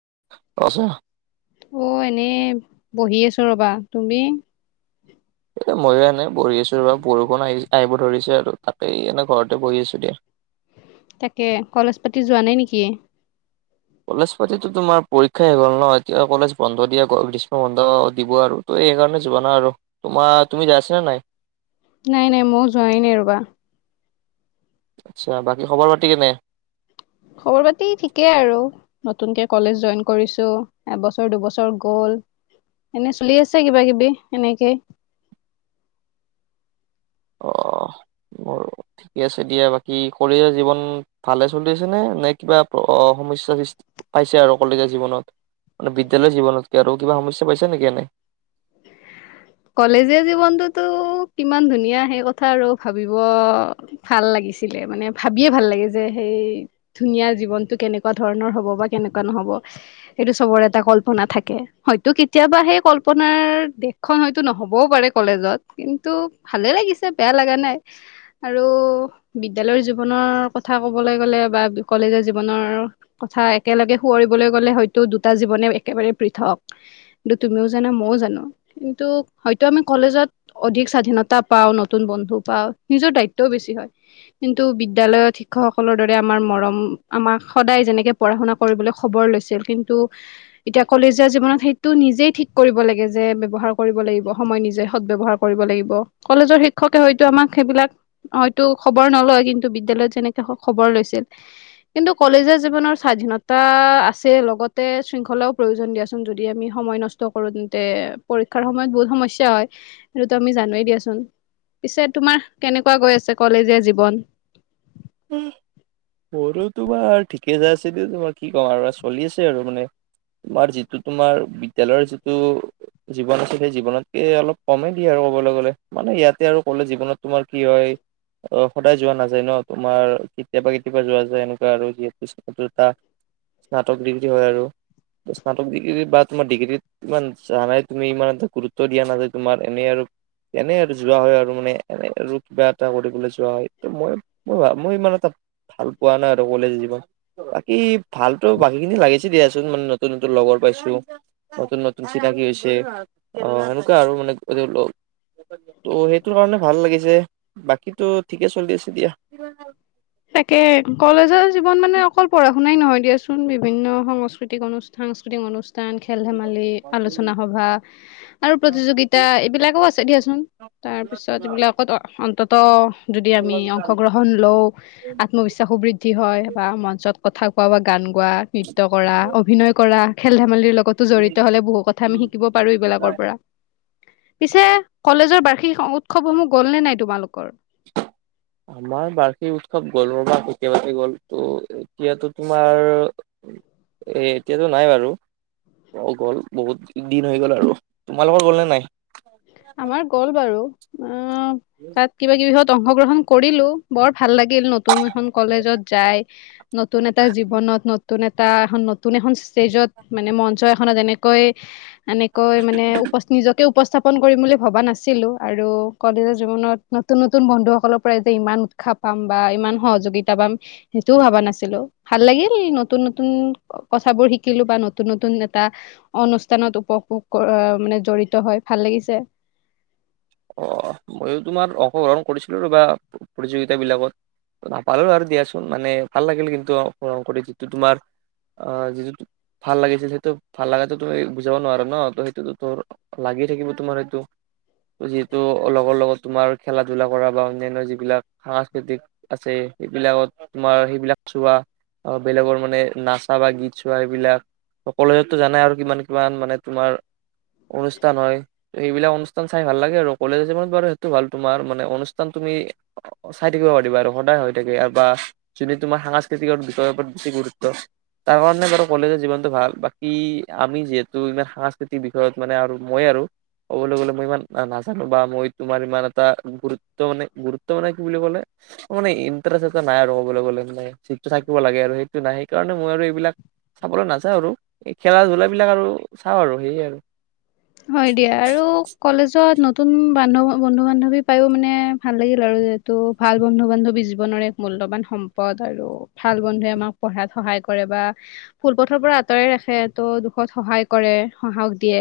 [unintelligible] অ এনেই বহি আছো ৰবা তুমি? এতিয়া মইয়ো এনে পৰি আছো ৰ বৰষুণ আহিছে আহিব ধৰিছে আৰু তাকেই এনে ঘৰতে বহি আছোঁ দিয়া তাকে কলেজ পাতি যোৱা নাই নেকি? কলেজ পাতিতো তোমাৰ পৰীক্ষাই গ'ল ন এতিয়া কলেজ বন্ধ দিয়া গ্ৰীষ্ম বন্ধ দিব আৰু ত' সেইকাৰণে যোৱা না আৰু তোমাৰ তুমি যাই আছ নে নাই? নাই নাই মই যোৱাই নাই ৰবা আচ্ছা বাকী খবৰ পাতি কেনে? খবৰ পাতি ঠিকেই আৰু নতুনকে কলেজ জইন কৰিছো এবছৰ দুবছৰ গল এনে চলি আছে কিবা কিবি এনেকেই। অ ঠিকে আছে দিয়া বাকী কলেজীয়া জীৱন ভালে চলি আছে নে নে কিবা সমস্যাৰ সৃষ্টি পাইছে আৰু কলেজীয়া জীৱনত মানে বিদ্যালয় জীৱনতকে আৰু কিবা সমস্যা পাইছে নেকি এনে কলেজীয়া জীৱনটোতো কিমান ধুনীয়া সেই কথা আৰু ভাবিব ভাল লাগিছিলে মানে ভাবিয়ে ভাল লাগে যে সেই ধুনীয়া জীৱনটো কেনেকুৱা ধৰণৰ হব বা কেনেকুৱা নহব সেইটো চবৰ এটা কল্পনা থাকে হয়তো কেতিয়াবা সেই কল্পনাৰ দেশখন হয় তো নহ'বও পাৰে কলেজত কিন্তু ভালেই লাগিছে বেয়া লগা নাই আৰু বিদ্যালয়ৰ জীৱনৰ কথা ক'বলৈ গ'লে বা কলেজৰ জীৱনৰ কথা একেলগে সোঁৱৰিবলৈ গ'লে হয়তো দুটা জীৱনে একেবাৰে পৃথক কিন্তু তুমিও জানা ময়ো জানো কিন্তু হয়তো আমাৰ কলেজত অধিক স্বাধীনতা পাওঁ নতুন বন্ধু পাওঁ নিজৰ দায়িত্বও বেছি হয় কিন্তু বিদ্যালয়ত শিক্ষকসকলৰ দৰে আমাৰ মৰম আমাক সদায় যেনেকে পঢ়া শুনা কৰিবলৈ খবৰ লৈছিল কিন্তু এতিয়া কলেজীয়া জীৱনত সেইটো নিজেই ঠিক কৰিব লাগে যে ব্যৱহাৰ কৰিব লাগিব। সময় নিজে সদ ব্যয়বহাৰ কৰিব লাগিব কলেজৰ শিক্ষকে হয়তো আমাক সেইবিলাক হয়তো খবৰ নলয় কিন্তু বিদ্যালয়ত যেনেকে খবৰ লৈছিল কিন্তু কলেজৰ জীৱনৰ স্বাধীনতা আছে লগতে শৃংখলাও প্ৰয়োজন দিয়াচোন যদি আমি সময় নষ্ট কৰো তেন্তে পৰীক্ষাৰ সময়ত বহুত সমস্যা হয় সেইতো আমি জানোৱে দিয়াচোন পিছে তোমাৰ কেনেকুৱা গৈ আছে কলেজীয়া জীৱন মোৰো তোমাৰ ঠিকে যাই আছে দে তোমাৰ কি ক'ম আৰু চলি আছে আৰু মানে তোমাৰ যিটো তোমাৰ বিদ্যালয়ৰ যিটো জীৱন আছে সেই জীৱনতকে অলপ কমেই দিয়ে আৰু ক'বলৈ গলে মানে ইয়াতে আৰু কলে জীৱনত তোমাৰ কি হয় অহ সদায় যোৱা নাযায় ন তোমাৰ কেতিয়াবা কেতিয়াবা যোৱা যায় এনেকুৱা আৰু যিহেতু এটা স্নাতক ডিগ্ৰী হয় আৰু স্নাতক ডিগ্ৰী বা তোমাৰ ডিগ্ৰীত ইমান জোৱা নাই তুমি ইমান এটা গুৰুত্ব দিয়া নাযায় তোমাৰ এনে আৰু এনে আৰু যোৱা হয় আৰু মানে এনে আৰু কিবা এটা কৰিবলৈ যোৱা হয় ত মই মোৰ মই ইমান এটা ভাল পোৱা নাই আৰু কলেজ জীৱন বাকী ভালতো বাকীখিনি লাগিছে। দিয়াচোন মানে নতুন নতুন লগৰ পাইছোঁ নতুন নতুন চিনাকি হৈছে অ সেনেকুৱা আৰু মানে এনেও লগ অ সেইটোৰ কাৰণে ভাল লাগিছে। বাকীতো ঠিকে চলি আছে দিয়া। [unintelligible] তাকে কলেজৰ জীৱন মানে অকল পঢ়া শুনাই নহয় দিয়াচোন বিভিন্ন সংস্কতিক অনুষ্ঠান সাংস্কৃতিক অনু- ষ্ঠান খেল ধেমালি আলোচনা সভা আৰু প্ৰতিযোগিতা এইবিলাকো আছে দিয়াচোন তাৰপিছত এইবিলাকত অন্তত ত' যদি আমি অংশগ্ৰহণ লওঁ আত্মবিশ্বাসো বৃদ্ধি হয় বা মঞ্চত কথা কোৱা বা গান গোৱা নৃত্য কৰা অভিনয় কৰা খেল ধেমালিৰ লগ তো জড়িত হলে বহু কথা আমি শিকিব পাৰোঁ এইবিলাকৰ পৰা। পিছে কলেজৰ বাৰ্ষিক উৎ- সৱ সমূহ গল নে নাই তোমালোকৰ? আমাৰ বাৰ্ষিক উৎসৱ গ'ল ৰ বা তৃতীয়বাৰ্ষিক গ'ল ত এতিয়াতো তোমাৰ এ এতিয়াতো নাই বাৰু গ'ল বহুত দিন হৈ গ'ল আৰু তোমালোকৰ গ'ল নে নাই আমাৰ গ'ল বাৰু উম তাত কিবা-কিবিহত- অংশগ্ৰহণ কৰিলো বৰ- ভাল লাগিল নতুন এখন কলেজত যায়, নতুন এটা জীৱনত নতুন- এটা এখন নতুন নতুন এখন ষ্টেজত মানে মঞ্চ এখনত যেনে- কৈ- এনেকৈ মানে উপস্থিত নিজকেও- উপস্থাপ কৰিম বুলি ভবা নাছিলো। আৰু কলেজৰ জীৱনত নতুন, নতুন বন্ধুসকলৰ পৰাই যে ইমান উৎসাহ পাম বা ইমান সহযোগিতা পাম সেইটোও ভবা নাছিলো। ভাল লাগিল নতুন, নতুন কথাবোৰ শিকিলো বা নতুন, নতুন এটা অনুষ্ঠানত উপভোগ মানে জড়িত হৈ- ভাল লাগিছে। অ মইও তোমাৰ অংশগ্ৰহণ কৰিছিলো ৰবা প্ৰতিযোগিতা বিলাকত নাপালো আৰু দিয়াচোন মানে ভাল লাগিল কিন্তু অংশগ্ৰহণ কৰি যিটো তোমাৰ অহ যিটো ভাল লাগিছিল। সেইটো ভাল লগাটো তুমি বুজাব নোৱাৰা ন। ত' সেইটোতো তোৰ লাগি থাকিব। তোমাৰ সেইটো- যিহেতু লগৰ লগত তোমাৰ খেলা- ধলা কৰা বা অন্যান্য যিবিলাক সাংস্কৃতিক আছে। সেইবিলাকত তোমাৰ সেইবিলাক চোৱা বেলেগৰ মানে নাচা বা গীত চোৱা সেইবিলাক। কলেজতো জানাই আৰু কিমান, কিমান মানে তোমাৰ- অনুষ্ঠান হয়। সেইবিলাক অনুষ্ঠান- ভাল লাগে আৰু। কলেজৰ জীৱন বাৰু সেইটো ভাল তোমাৰ মানে অনুষ্ঠান তুমি চাই থাকিব পাৰিবা। আৰু সদায় হৈ থাকে বা যোনে তোমাৰ সাংস্কৃতিক বিষয়ৰ ওপৰত বেছি গুৰুত্ব তাৰ কাৰণে বাৰু কলেজৰ জীৱনতটো ভাল। বাকী আমি যিহেতু ইমান সাংস্কৃতিক বিষয়ত মানে আৰু মই আৰু ক'বলৈ গলে মই ইমান- নাজানো বা মই তোমাৰ ইমান এটা গুৰুত্ব মানে, গুৰুত্ব মানে কি বুলি কলে মানে ইণ্টাৰেষ্ট এটা' নাই আৰু কবলৈ গলে। মানে যিটো থাকিব লাগে আৰু সেইটো নাই। সেইকাৰণে মই আৰু এইবিলাক চাবলৈ নাযাওঁ আৰু খেলা- ধূলা বিলাক আৰু চাওঁ আৰু সেইয়াই আৰু। হয় দিয়া। আৰু কলেজত নতুন বান্ধ, বন্ধু-বান্ধৱী পায়ো মানে ভাল লাগিল আৰু যিহেটো ভাল বন্ধু-বান্ধৱী জীৱনৰ এক মূল্যবান সম্পদ। আৰু ভাল বন্ধুৱে আমাক পঢ়াত সহায় কৰে বা ভূল পথৰ পৰা আঁতৰাই ৰাখে ত' দুখত সহায় কৰে সাহস দিয়ে।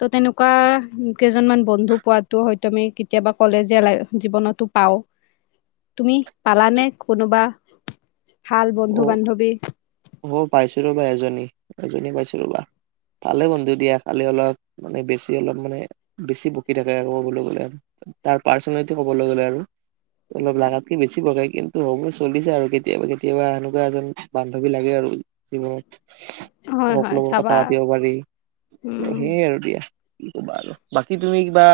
ত' তেনেকোৱা কেইজনমান বন্ধু পোৱাতো হয়তো আমি কেতিয়াবা কলেজীয়া জীৱনতো পাওঁ। তুমি পালানে কোনোবা- ভাল বন্ধু অ বান্ধৱী অ পাইছিলো ৰবা এজনী। এজনীয়ে পাইছো ৰবা ভালে বন্ধু দিয়া। খালি অলপ মানে বেছি, অলপ মানে বেছি বকি থাকে আৰু কবলৈ গলে। তাৰ পাৰ্চনেলিটি কবলৈ গ'লে আৰু- অলপ লগাতকে বেছি বকে। কিন্তু হলো চলি যায় আৰু কেতিয়াবা, কেতিয়াবা। কেতিয়াবা এনেকোৱা এজন বান্ধৱী লাগে আৰু জীৱনত। হয় হয় সকলোবোৰ কথা চাবা পাতিব পাৰি। আৰু উম সেইয়াই আৰু দিয়া কি ক'বা আৰু। বাকী তুমি- কিবা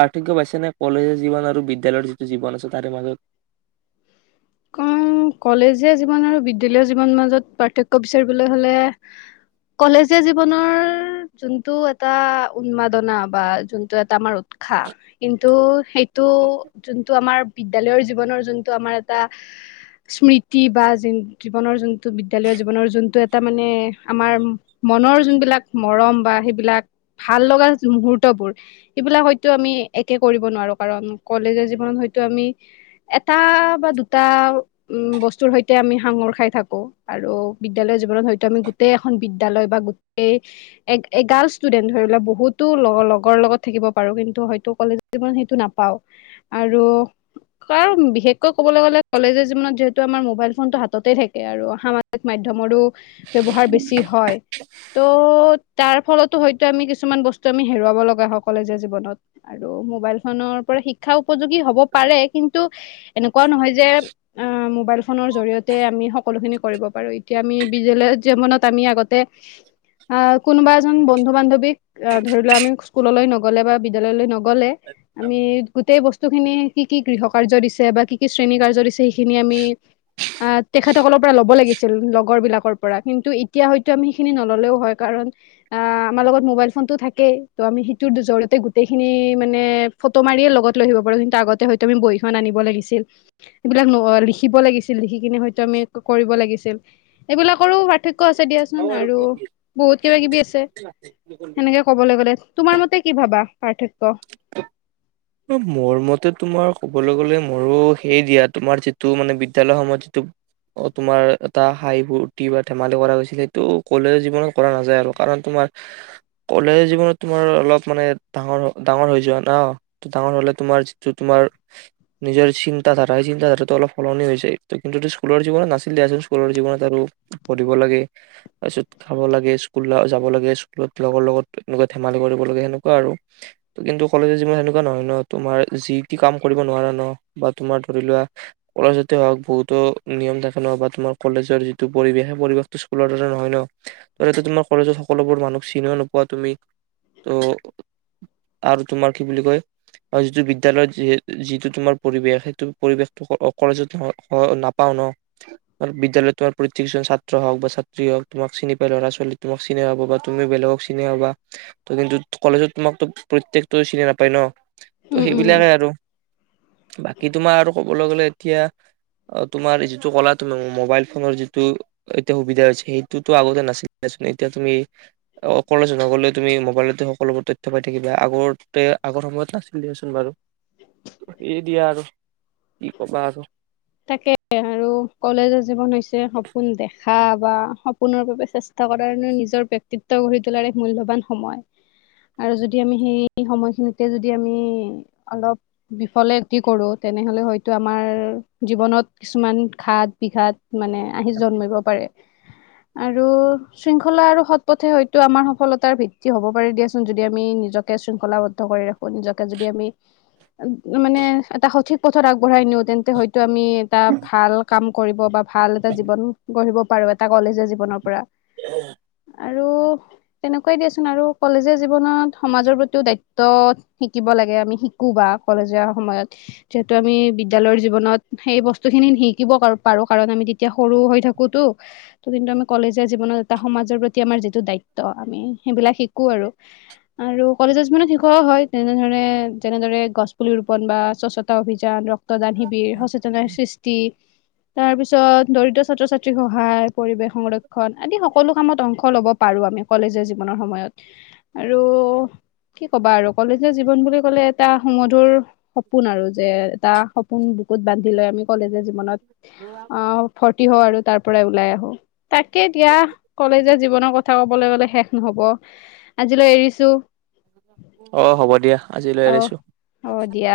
পাৰ্থক্য পাইছেনে কলেজৰ জীৱন আৰু বিদ্যালয়ৰ যিটো জীৱন আছে তাৰে মাজত? অঁ কলেজীয়া জীৱন আৰু বিদ্যালয়ৰ জীৱনৰ মাজত পাৰ্থক্য বিচাৰিবলৈ হ'লে কলেজীয়া জীৱনৰ যোনটো এটা উন্মাদনা বা যোনটো এটা আমাৰ উৎসাহ কিন্তু- সেইটো যোনটো আমাৰ- বিদ্যালয়ৰ জীৱনৰ যোনটো আমাৰ- এটা স্মৃতি বা জীৱনৰ যোনটো বিদ্যালয়ৰ জীৱনৰ যোনটো এটা মানে আমাৰ মনৰ যোনবিলাক মৰম বা সেইবিলাক ভাল লগা মুহূৰ্তবোৰ সেইবিলাক হয়তো আমি একে কৰিব নোৱাৰো। কাৰণ কলেজৰ জীৱনত হয়তো আমি এটা বা দুটা- টা বস্তুৰ সৈতে আমি সাঙুৰ খাই থাকো। আৰু বিদ্যালয় জীৱনত হয়তো আমি গোটেই এখন বিদ্যালয় বা গোটেই এগাৰ্লচ ষ্টুডেন্ট ধৰিলে বহুতো লগৰ লগত থাকিব পাৰো। কিন্তু হয়তো কলেজ জীৱনত সেইটো নাপাওঁ। আৰু কাৰ বিশেষকৈ ক'বলৈ গ'লে- কলেজৰ জীৱনত যিহেতু আমাৰ মোবাইল ফোনটো হাততে থাকে। আৰু সামাজিক মাধ্যমৰো- ব্যৱহাৰ বেছি হয়। ত' তাৰ ফলতো হয়তো আমি কিছুমান বস্তু আমি হেৰুৱাব লগা হয় স কলেজীয়া জীৱনত। আৰু মোবাইল ফোনৰ পৰা শিক্ষা উপযোগী হ'ব পাৰে কিন্তু এনেকোৱাও নহয়- অ মবাইল ফোনৰ জৰিয়তে আমি সকলোখিনি- কৰিব পাৰো। এতিয়া আমি বিদ্যালয় জীৱনত আমি আগতে আহ কোনোবা এজন বন্ধু-বান্ধৱীক আঁহ ধৰি লোৱা আমি স্কুললৈ নগলে বা বিদ্যালয়লৈ নগলে আমি গোটেই বস্তু খিনি কি' কি গৃহ কাৰ্য দিছে বা কি' কি শ্ৰেণী কাৰ্য দিছে সেইখিনি আমি তেখেতসকলৰ পৰা ল'ব লাগিছিল লগৰ বিলাকৰ পৰা কিন্তু এতিয়া হয়তো আমি সেইখিনি নল'লেও হয় কাৰণ আমাৰ লগত মোবাইল ফোনতটো থাকেই। ত' আমি সেইটোৰ জৰিয়তে গোটেইখিনি মানে ফটো মাৰিয়ে লগত লৈ আহিব পাৰো। কিন্তু আগতে হয়তো আমি বহিখন আনিব লাগিছিল। ল লিখিব লাগিছিল। লিখি- কিনি হয়তো আমি কৰিব লাগিছিল। এইবিলাকৰো পাৰ্থক্য। ক আছে দিয়াচোন আৰু মাজত বহুত কিবা কিবি আছে। সেনেকে ক'বলৈ গ'লে। তোমাৰ মতে কি ভাবা পাৰ্থক্য? [unintelligible] মোৰ মতে তোমাৰ কবলৈ গলে, মোৰো সেই দিয়া তোমাৰ যিটো মানে বিদ্য়ালয়ৰ সময়ত যিটো তোমাৰ এটা হাঁহি ফূৰ্তি বা ধেমালি কৰা হৈছিল, সেইটো কলেজৰ জীৱনত কৰা নাযায় আৰু। কাৰণ তোমাৰ কলেজৰ জীৱনত তোমাৰ অলপ মানে ডাঙৰ ডাঙৰ হৈ যোৱা ন। ত ডাঙৰ হলে তোমাৰ যিটো তোমাৰ নিজৰ চিন্তা ধাৰা, সেই চিন্তা ধাৰাটো অলপ সলনি হৈ যায়। ত কিন্তু স্কুলৰ জীৱনত নাছিল দিয়াচোন স্কুলৰ জীৱনত আৰু পঢ়িব লাগে তাৰপিছত খাব লাগে স্কুল যাব লাগে স্কুলত লগৰ লগত এনেকুৱা ধেমালি কৰিব লাগে সেনেকুৱা আৰু। ত কিন্তু কলেজৰ জীৱন। নহয় ন তোমাৰ যি কাম কৰিব নোৱাৰা ন। বা তোমাৰ ধৰি লোৱা কলেজতে হওক, বহুতো নিয়ম থাকে ন। বা তোমাৰ কলেজৰ যিটো পৰিৱেশ সেই পৰিৱেশটো স্কুলৰ দৰে নহয় ন, তটো তোমাৰ কলেজত সকলোবোৰ মানুহক চিনিও নোপোৱা তুমি ত আৰু তোমাৰ কি বুলি। আৰু যিটো বিদ্যয়ালয়ত যি। যিটো তোমাৰ পৰিৱেশ সেইটো পৰিৱেশটো কলেজত নাপাও ন। আৰু বিদ্যালয়ত তোমাৰ প্ৰত্যকজন ছাত্ৰ হওঁক বা ছাত্ৰী হওক তোমাক চিনি পাই ল'ৰা ছোৱালী তোমাক চিনি হাবা বা তুমি বেলেগক চিনি হাবা ত কিন্তু কলেজত তোমাকতো প্ৰত্যেকটোৱে চিনি নাপায় ন। ত' উম উম সেইবিলাকে আৰু। বাকী তোমাৰ আৰু ক'বলৈ গ'লে এতিয়া, তোমাৰ যিটো কলা তুমি মোবাইল ফোনৰ যিটো এতিয়া সুবিধা হৈছে সেইটোতো আগতে নাছিলে চুন। এতিয়া তুমি কলেজ নগলে তুমি মোবাইলতে সকলোবোৰ তথ্য পাই থাকিবা আগতে আগৰ সময়ত। নাছিল দিয়াচোন বাৰু। এই দিয়া আৰু কি কবা আৰু? তাকে আৰু কলেজৰ জীৱন হৈছে সপোন দেখা বা সপোনৰ বাবে চেষ্টা কৰাৰ নিজৰ ব্ক্তিত্ব গঢ়ি তোলাৰ এক মূল্যবান সময়। আৰু যদি আমি সেই সময়খিনিতে যদি আমি অলপ বিফলেতি কৰোঁ তেনেহলে হয়তো আমাৰ। জীৱনত কিছুমান ঘাত বিঘাত মানে আহি জন্মিব পাৰে। আৰু শৃংখলা আৰু সৎ পথে হয়তো আমাৰ সফলতাৰ ভিত্তি হব পাৰে দিয়াচোন। যদি আমি নিজকে শৃংখলাবদ্ধ কৰি ৰাখো নিজকে যদি আমি মানে এটা সঠিক পথত আগবঢ়াই নিওঁ তেন্তে হয়। আমি এটা ভাল কাম। কৰিব বা ভাল এটা জীৱন গঢ়িব পাৰো, এটা কলেজৰ জীৱনৰ পৰা। [unintelligible] আৰু তেনেকুৱাই দিয়াচোন আৰু কলেজীয়া জীৱনত সমাজৰ প্ৰতিও দায়িত্ব শিকিব লাগে। আমি শিকো বা কলেজীয়া সময়ত যিহেতু আমি বিদ্যালয়ৰ জীৱনত। সেই বস্তু খিনি শিকিবো পাৰো কাৰণ আমি তেতিয়া সৰু হৈ থাকোতো, ত কিন্তু আমি কলেজৰ জীৱনত এটা সমাজৰ প্ৰতি আমাৰ যিটো দায়িত্ব, আমি সেইবিলাক শিকো আৰু। আৰু কলেজৰ জীৱনত শিকোৱাও হয় তেনেধৰণে যেনেদৰে গছ পুলি ৰোপন বা স্বচ্ছতা অভিযান। ৰক্তদান শিবিৰ। সৃষ্টি। তাৰ পিছত দৰিদ্ৰ ছাত্ৰ ছাত্ৰীৰ সহায়, পৰিৱেশ সংৰক্ষণ। আদি সকলো কামত অংশ ল'ব। পাৰোঁ আমি কলেগীয়া জীৱনৰ সময়ত। আৰু কি ক'বা আৰু? কলেজৰ জীৱন বুলি ক'লে এটা সুমধুৰ সপোন আৰু যে। তটা সপোন বুকুত বান্ধি। লৈ আমি কলেজীয়া। মনত অ ফৰ্তি হ আৰু তাৰ পৰাই ওলাই আহো। তাকে দিয়া কলেজৰ জীৱনত। কথা কবলৈ গলে শেষ নহব আজিলৈ এৰিছো। অহ হ'ব দিয়া আজিলৈ অ এৰিছোঁ। অ দিয়া